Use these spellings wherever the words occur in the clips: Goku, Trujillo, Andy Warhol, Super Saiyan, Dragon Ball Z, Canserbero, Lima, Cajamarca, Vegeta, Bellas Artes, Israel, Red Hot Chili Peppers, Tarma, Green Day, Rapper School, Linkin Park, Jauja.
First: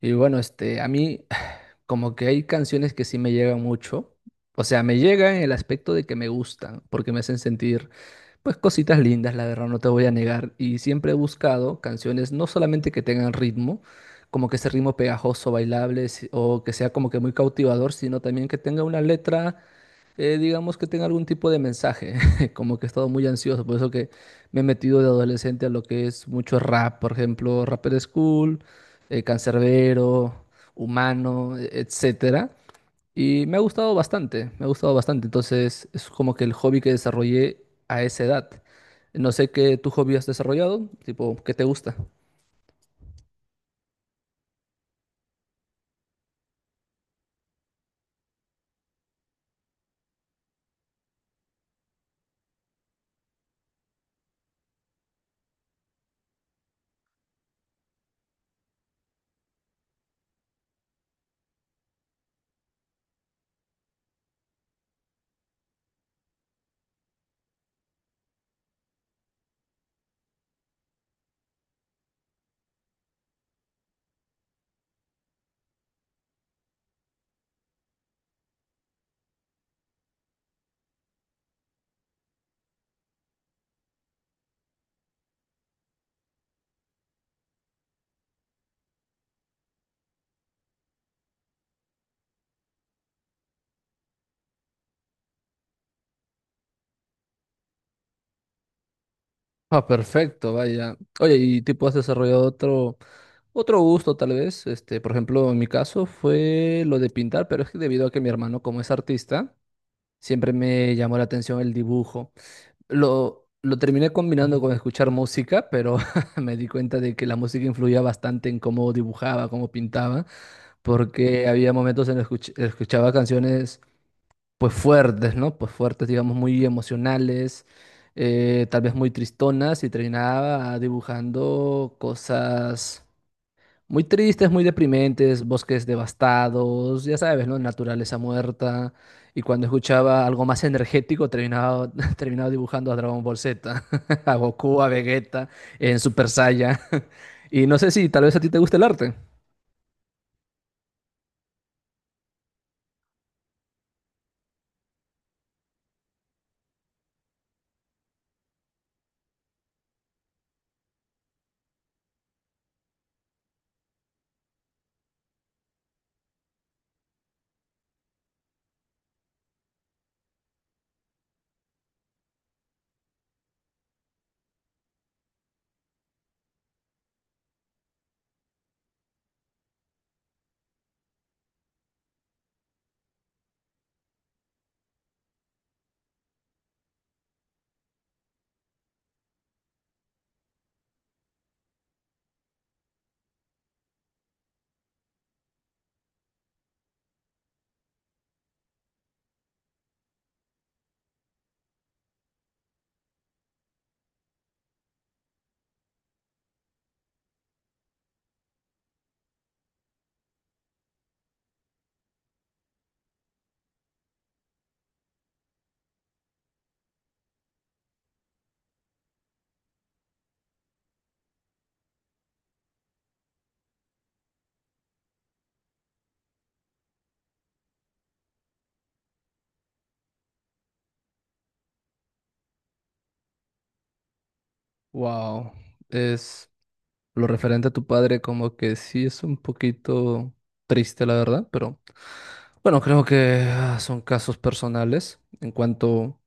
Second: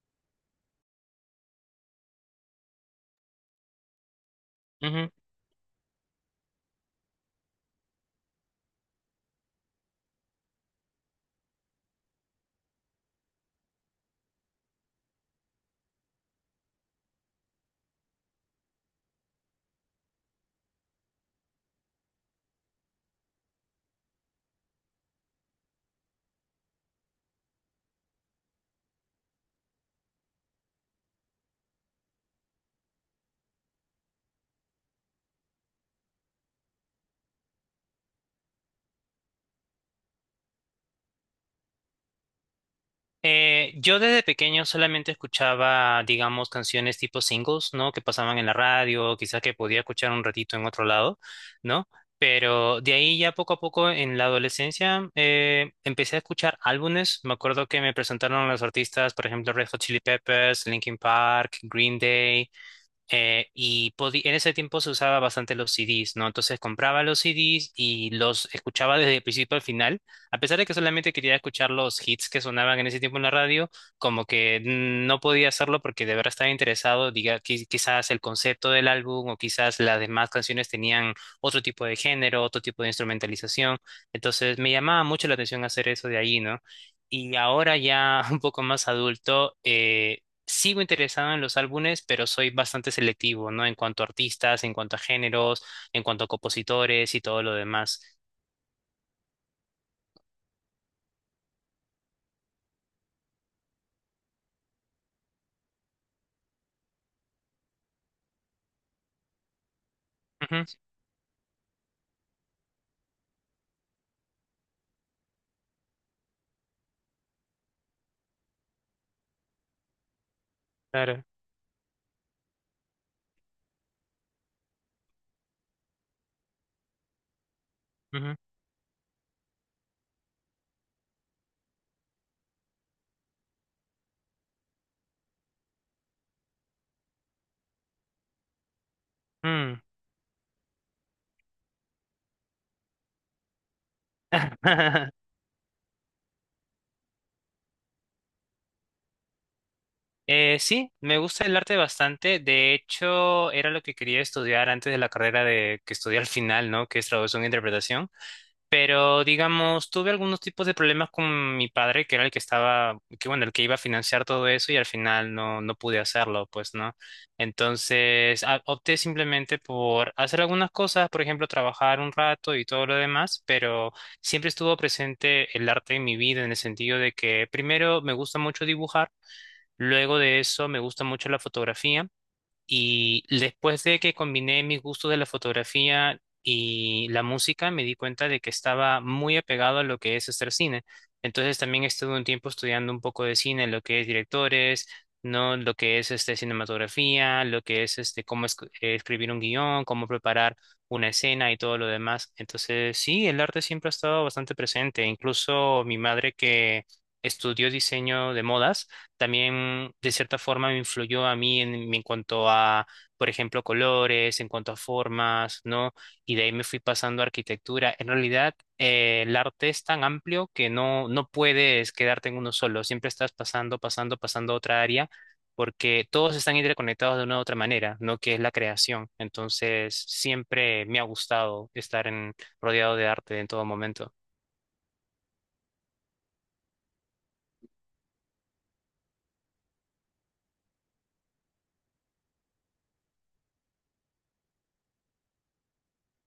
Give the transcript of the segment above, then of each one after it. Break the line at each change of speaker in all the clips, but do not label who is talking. Y bueno, este, a mí como que hay canciones que sí me llegan mucho. O sea, me
Ujú.
llegan en el aspecto de que me gustan, porque me hacen sentir, pues, cositas lindas, la verdad, no te voy a negar. Y siempre he buscado canciones no solamente que tengan ritmo, como que ese ritmo pegajoso, bailable, o que sea como que muy cautivador, sino también que tenga una letra digamos que tenga algún tipo de mensaje, como que he estado muy ansioso, por eso que me he metido de adolescente a lo que es mucho rap, por ejemplo, Rapper School, Canserbero, Humano, etcétera, y me ha gustado bastante, me ha gustado bastante, entonces es como que el hobby que desarrollé a esa edad. No sé qué tu hobby has desarrollado, tipo, ¿qué te gusta?
Yo desde pequeño solamente escuchaba, digamos, canciones tipo singles, ¿no? Que pasaban en la radio, quizás que podía escuchar un ratito en otro lado, ¿no? Pero de ahí ya poco a poco en la adolescencia empecé a escuchar álbumes. Me acuerdo que me presentaron los artistas, por ejemplo, Red Hot Chili Peppers, Linkin Park, Green Day. En ese tiempo se usaba bastante los CDs, ¿no? Entonces compraba los CDs y los escuchaba desde el principio al final, a pesar de que solamente quería escuchar los hits que sonaban en ese tiempo en la radio, como que no podía hacerlo porque de verdad estaba interesado, quizás el concepto del álbum o quizás las demás canciones tenían otro tipo de género, otro tipo de instrumentalización, entonces me llamaba mucho la atención hacer eso de ahí, ¿no? Y ahora ya un poco más adulto, sigo interesado en los álbumes, pero soy bastante selectivo, ¿no? En cuanto a artistas, en cuanto a géneros, en cuanto a compositores y todo lo demás.
Ah, perfecto, vaya. Oye, y tipo has desarrollado otro, otro gusto tal vez. Este, por ejemplo, en mi caso fue lo de pintar, pero es que debido a que mi hermano, como es artista, siempre
Ujú,
me llamó la atención el dibujo. Lo terminé combinando con escuchar música, pero me di cuenta de que la música influía bastante en cómo dibujaba, cómo pintaba,
claro.
porque había momentos en los que escuchaba canciones pues fuertes, ¿no? Pues fuertes, digamos, muy emocionales,
Ujú,
tal vez muy tristonas y terminaba dibujando cosas muy tristes, muy deprimentes, bosques devastados, ya sabes, ¿no? Naturaleza muerta. Y cuando
mm.
escuchaba algo más energético, terminaba dibujando a Dragon Ball Z, a Goku, a Vegeta, en Super Saiyan. Y no sé si tal vez a ti te gusta el arte.
Sí, me gusta el arte bastante. De hecho, era lo que quería estudiar antes de la carrera de que estudié al final, ¿no? Que es traducción e interpretación. Pero, digamos, tuve algunos tipos de problemas con mi padre, que era el que estaba, que bueno, el que iba a financiar todo eso y al final no, no pude hacerlo, pues, ¿no? Entonces, opté simplemente por hacer algunas cosas, por ejemplo, trabajar un rato y todo lo demás, pero siempre estuvo presente el arte en mi vida en el sentido de que primero me gusta mucho dibujar, luego de eso me gusta mucho la fotografía. Y después de que combiné mis gustos de la fotografía y la música, me di cuenta de que estaba muy apegado a lo que es hacer cine. Entonces también estuve un tiempo estudiando un poco de cine, lo que es directores, no lo que es este cinematografía, lo que es este cómo escribir un guión, cómo preparar una escena y todo lo demás. Entonces, sí, el arte siempre ha estado bastante presente. Incluso mi madre que estudió diseño de modas también de cierta forma me influyó a mí en cuanto a, por ejemplo, colores, en cuanto a formas, ¿no? Y de ahí me fui pasando a arquitectura. En realidad, el arte es tan amplio que no, no puedes quedarte en uno solo, siempre estás pasando, pasando, pasando a otra área, porque todos están interconectados de una u otra manera, ¿no? Que es la creación. Entonces, siempre me ha gustado estar rodeado de arte en todo momento.
Wow, es... Lo referente a tu padre, como que sí es un poquito triste, la verdad, pero bueno, creo que son casos personales. En cuanto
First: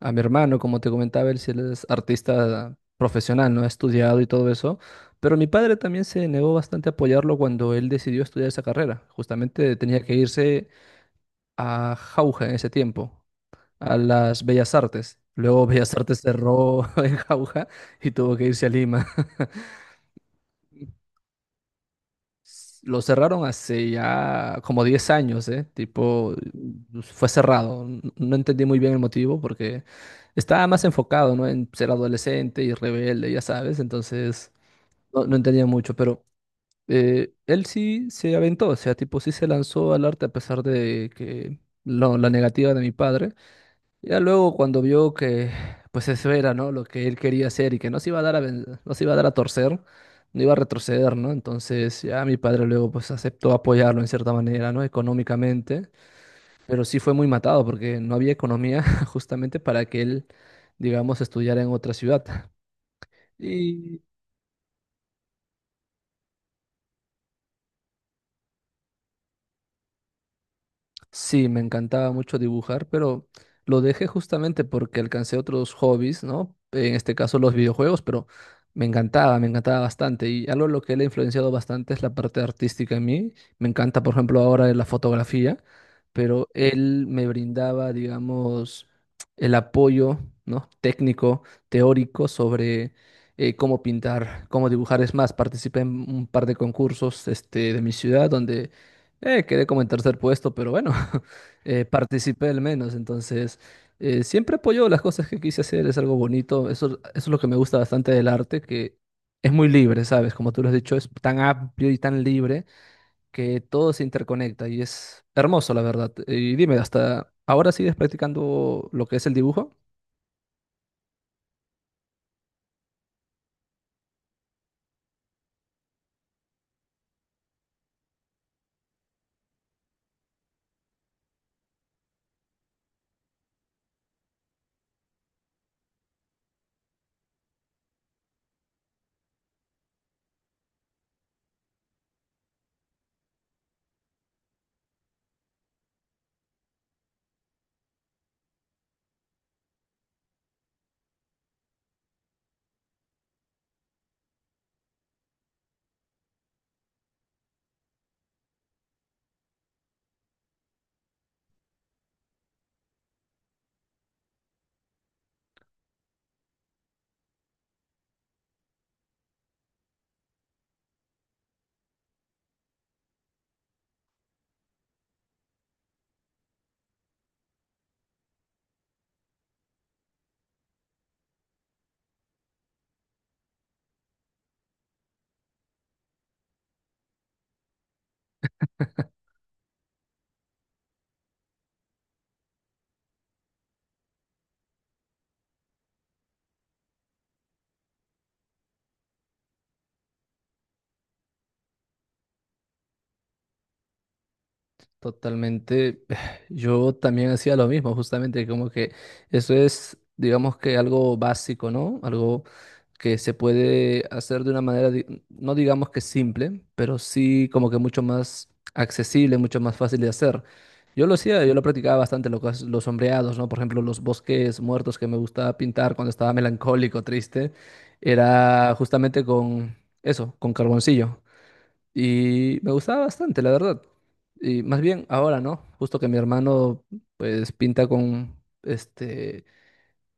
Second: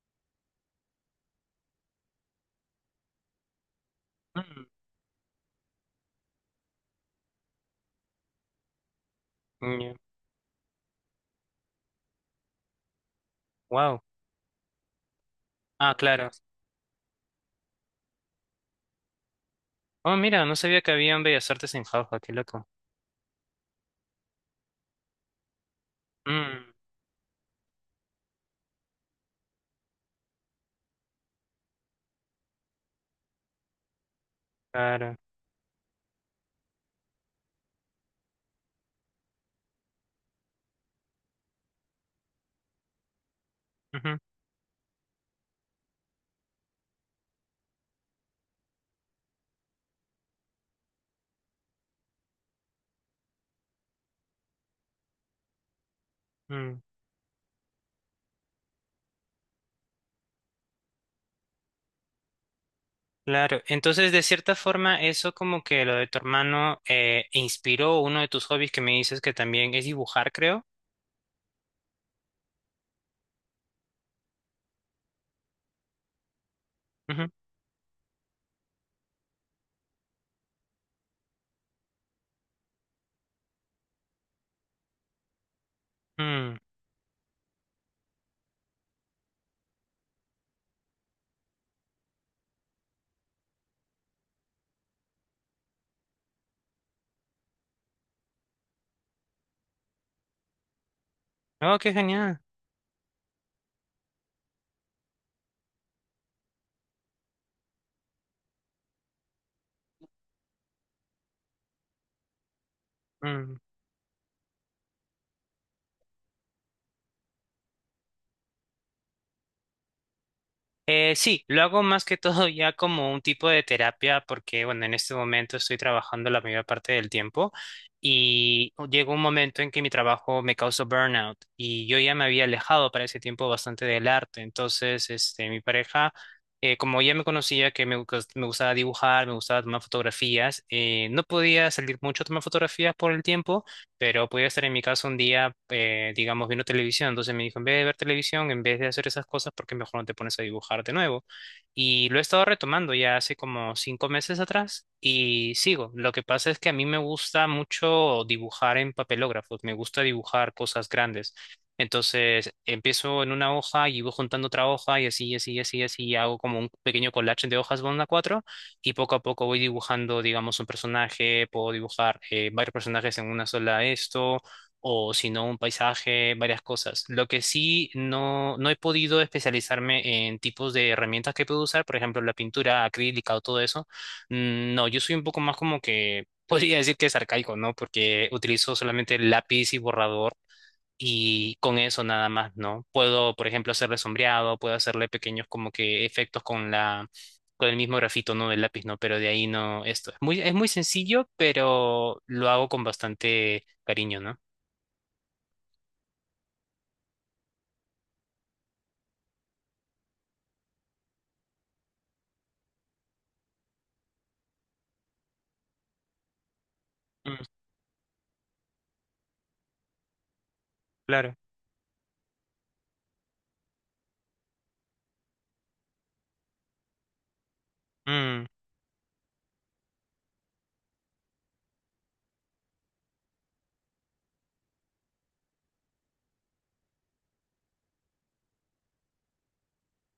a mi hermano, como te comentaba, él sí es artista profesional, ¿no? Ha estudiado y todo eso, pero mi padre también se negó bastante a apoyarlo cuando él decidió estudiar esa carrera. Justamente tenía que irse a Jauja en ese tiempo, a
Wow.
las Bellas Artes. Luego Bellas
Ah,
Artes
claro.
cerró en Jauja y tuvo que irse a Lima.
Oh, mira, no sabía que habían bellas artes en Jauja, qué loco.
Lo cerraron hace ya como 10 años, ¿eh? Tipo,
Mm,
pues, fue cerrado. No entendí muy bien el motivo porque estaba más enfocado, ¿no? En ser adolescente y rebelde, ya sabes. Entonces,
claro.
no entendía mucho, pero él sí se aventó, o sea, tipo, sí se lanzó al arte a pesar de que la negativa de mi padre.
Ujú,
Ya luego cuando vio que pues eso era, ¿no? Lo que él quería hacer y que no se iba a dar a, no se iba a dar a torcer, no iba a retroceder, ¿no? Entonces ya mi padre luego pues aceptó apoyarlo en cierta manera, ¿no? Económicamente,
mm,
pero sí fue muy matado porque no había economía justamente para que él, digamos, estudiara en otra ciudad.
claro.
Y
Entonces, de cierta forma, eso como que lo de tu hermano inspiró uno de tus hobbies que me dices que también es dibujar, creo.
sí, me encantaba mucho dibujar, pero lo dejé justamente porque alcancé otros hobbies, ¿no? En este
Ujú,
caso los videojuegos, pero me encantaba bastante. Y algo en lo que él ha influenciado bastante es la parte artística en mí. Me encanta, por ejemplo, ahora la fotografía, pero
mm.
él me brindaba, digamos, el apoyo, ¿no? Técnico, teórico sobre cómo pintar, cómo dibujar. Es más, participé en un par de concursos, este, de mi ciudad donde quedé como en tercer puesto, pero bueno,
Oh, qué genial.
participé al menos. Entonces, siempre apoyo las cosas que quise hacer, es algo bonito. Eso es lo que me gusta bastante del arte, que es muy libre, ¿sabes? Como tú lo has dicho, es tan amplio y tan libre
Mm.
que todo se interconecta y es hermoso, la verdad. Y dime, ¿hasta ahora sigues practicando lo que es el dibujo?
Sí, lo hago más que todo ya como un tipo de terapia porque, bueno, en este momento estoy trabajando la mayor parte del tiempo y llegó un momento en que mi trabajo me causó burnout y yo ya me había alejado para ese tiempo bastante del arte. Entonces, este, mi pareja, como ya me conocía que me gustaba dibujar, me gustaba tomar fotografías, no podía salir mucho a tomar fotografías por el tiempo. Pero podía estar en mi casa un día, digamos, viendo televisión. Entonces me dijo, en vez de ver televisión, en vez de hacer esas cosas, ¿por qué mejor no te pones a dibujar de nuevo? Y lo he estado retomando ya hace como 5 meses atrás y sigo. Lo que pasa es que a mí me gusta mucho dibujar en papelógrafos. Me gusta dibujar cosas grandes. Entonces empiezo en una hoja y voy juntando otra hoja y así, y así, y así, y así, y hago como un pequeño collage de hojas bond cuatro y poco a poco voy dibujando, digamos, un personaje, puedo dibujar varios personajes en una sola esto, o si no, un paisaje, varias cosas. Lo que sí no, no he podido especializarme en tipos de herramientas que puedo usar, por ejemplo, la pintura acrílica o todo eso. Mm, no, yo soy un poco más como que... Podría decir que es arcaico, ¿no? Porque utilizo solamente lápiz y borrador y con eso nada más, ¿no? Puedo, por ejemplo, hacerle sombreado, puedo hacerle pequeños como que efectos con la, con el mismo grafito, ¿no? Del lápiz, ¿no? Pero de ahí no, esto. Es muy sencillo, pero lo hago con bastante cariño, ¿no?
Totalmente. Yo también hacía lo mismo, justamente, como que eso es, digamos que algo básico, ¿no? Algo que se puede hacer de una manera, no digamos que simple, pero
Mm,
sí como que mucho más accesible, mucho más fácil de hacer. Yo lo
claro.
hacía, yo lo practicaba bastante, lo que es los sombreados, ¿no? Por ejemplo, los bosques muertos que me gustaba pintar cuando estaba melancólico, triste,
Mm.
era justamente con eso, con carboncillo. Y me gustaba bastante, la verdad. Y más bien ahora, ¿no? Justo que mi hermano pues pinta con este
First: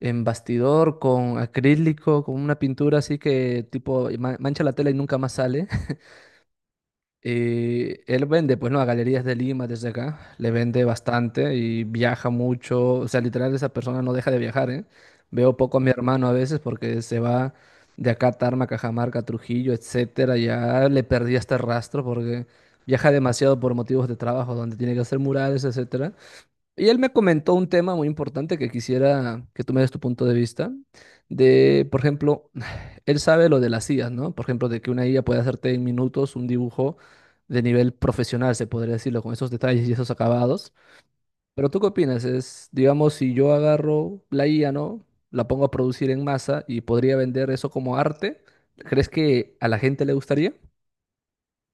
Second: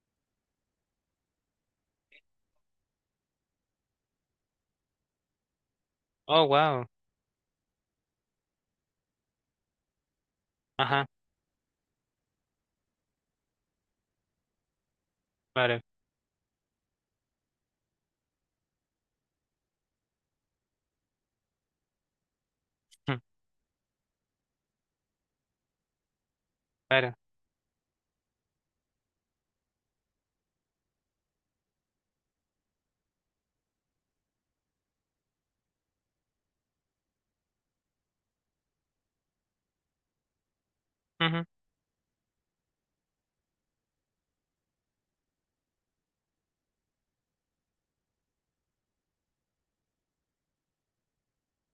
en bastidor, con acrílico, con una pintura así que tipo mancha la tela y nunca más sale.
Oh, wow.
Y él vende, pues no, a galerías de Lima desde acá, le vende
Ajá,
bastante y viaja mucho, o sea, literal esa persona no deja de viajar, ¿eh? Veo poco a
claro.
mi hermano a veces porque se va de acá a Tarma, Cajamarca, Trujillo, etcétera, ya le perdí este rastro porque viaja
Mm,
demasiado por motivos de trabajo, donde tiene que hacer murales, etcétera. Y él me
claro.
comentó un tema muy importante que quisiera que tú me des tu punto de vista, de, por ejemplo, él sabe lo de las IAs, ¿no? Por ejemplo, de que una IA puede hacerte en minutos un dibujo de nivel profesional, se podría decirlo, con esos detalles y esos acabados. Pero ¿tú qué opinas? Es, digamos, si yo agarro la IA, ¿no? La pongo a producir en masa y podría vender eso como arte, ¿crees que a la gente le gustaría?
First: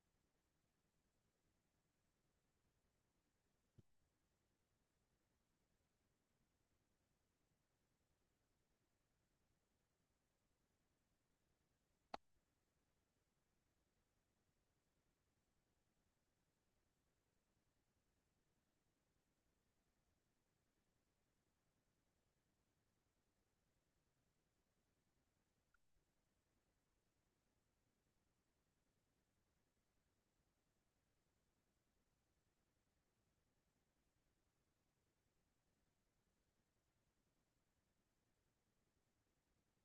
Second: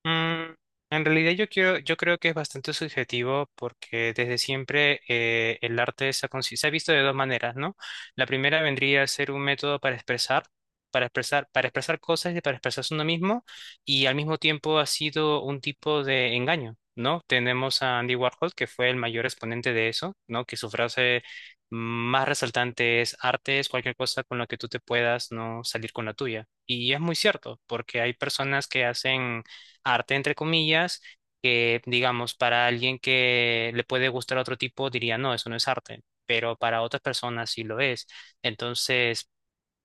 Mm, en realidad yo creo que es bastante subjetivo porque desde siempre el arte se ha visto de dos maneras, ¿no? La primera vendría a ser un método para expresar, cosas y para expresarse uno mismo, y al mismo tiempo ha sido un tipo de engaño, ¿no? Tenemos a Andy Warhol, que fue el mayor exponente de eso, ¿no? Que su frase más resaltante es: arte es cualquier cosa con la que tú te puedas no salir con la tuya. Y es muy cierto, porque hay personas que hacen arte, entre comillas, que digamos, para alguien que le puede gustar otro tipo, diría, no, eso no es arte, pero para otras personas sí lo es. Entonces,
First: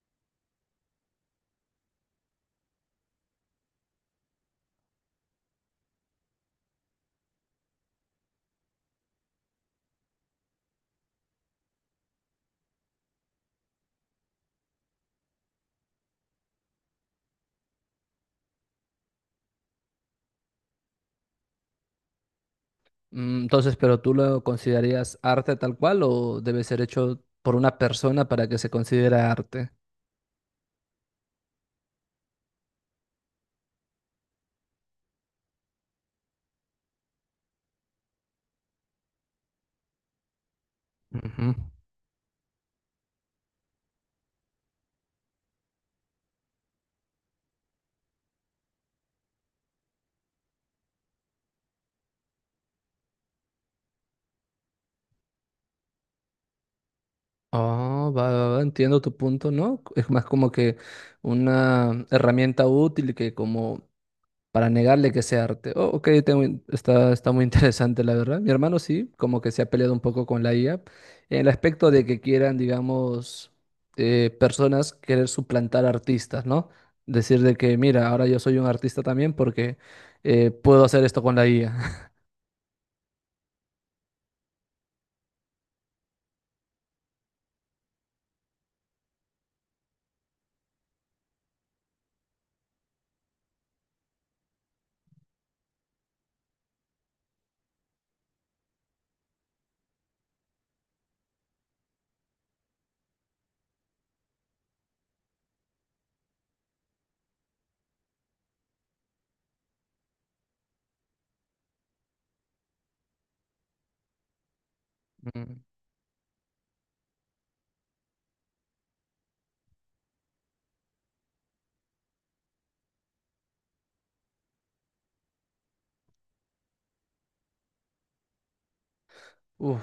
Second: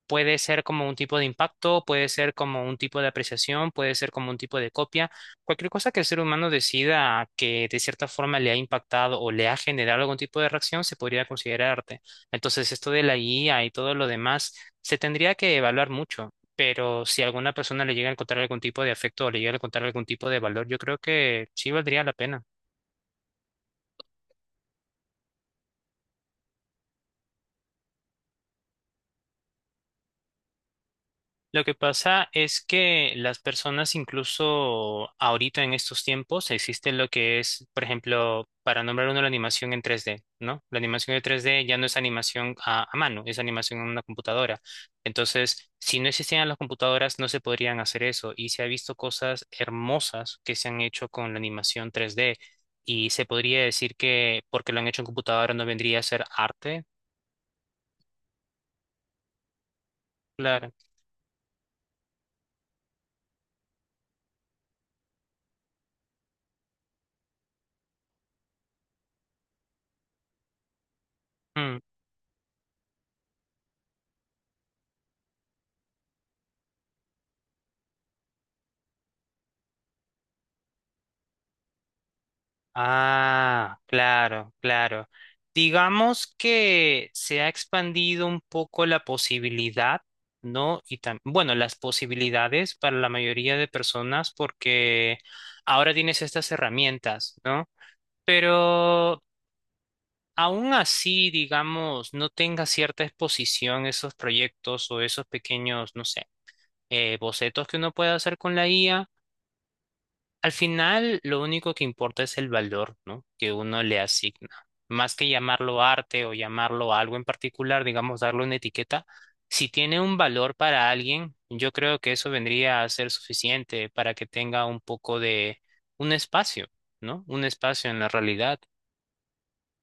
puede ser como un tipo de impacto, puede ser como un tipo de apreciación, puede ser como un tipo de copia. Cualquier cosa que el ser humano decida que de cierta forma le ha impactado o le ha generado algún tipo de reacción, se podría considerar arte. Entonces, esto de la IA y todo lo demás se tendría que evaluar mucho, pero si a alguna persona le llega a encontrar algún tipo de afecto o le llega a encontrar algún tipo de valor, yo creo que sí valdría la pena.
Mm, entonces, ¿pero tú lo considerarías arte tal cual o debe ser hecho por una persona para que se considere arte?
Lo que pasa es que las personas, incluso ahorita en estos tiempos, existe lo que es, por ejemplo, para nombrar uno, la animación en 3D, ¿no? La animación en tres
Ujú.
d ya no es animación a mano, es animación en una computadora. Entonces, si no existieran las computadoras, no se podrían hacer eso. Y se ha visto cosas hermosas que se han hecho con la animación 3D. Y se podría decir que porque lo han hecho en computadora no vendría a ser arte.
Oh, va, va, va, entiendo tu punto, ¿no? Es más como
Claro.
que una herramienta útil que como para negarle que sea arte. Oh, ok, tengo está, está muy interesante, la verdad. Mi hermano sí, como que se ha peleado un poco con la IA, en el
Mm.
aspecto de que quieran, digamos, personas querer suplantar artistas, ¿no? Decir de que, mira, ahora yo soy un artista también porque puedo hacer esto con la IA.
Ah, claro, claro. Digamos que se ha expandido un poco la posibilidad, ¿no? Y bueno, las posibilidades para la mayoría de personas porque ahora tienes estas herramientas, ¿no? Pero aún así, digamos, no tenga cierta exposición esos proyectos o esos pequeños, no sé, bocetos que uno puede hacer con la IA. Al final, lo único que importa es el valor, ¿no? Que uno le asigna. Más que llamarlo arte o llamarlo algo en particular, digamos, darle una etiqueta, si tiene un valor para alguien, yo creo que eso vendría a ser suficiente para que tenga un poco de un espacio, ¿no? Un espacio en la realidad.
Uf,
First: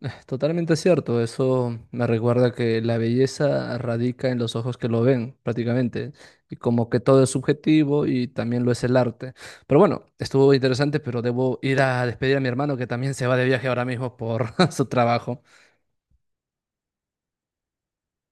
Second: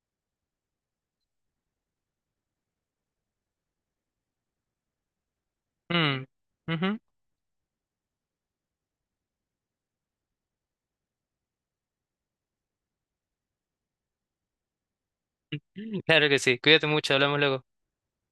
totalmente cierto. Eso me recuerda que la belleza radica en los ojos que lo ven, prácticamente.
Mm,
Y como
ujú.
que todo es subjetivo y también lo es el arte. Pero bueno, estuvo interesante, pero debo ir a despedir a mi hermano que también se va de viaje ahora mismo por su trabajo.
Claro que sí. Cuídate mucho, hablamos luego.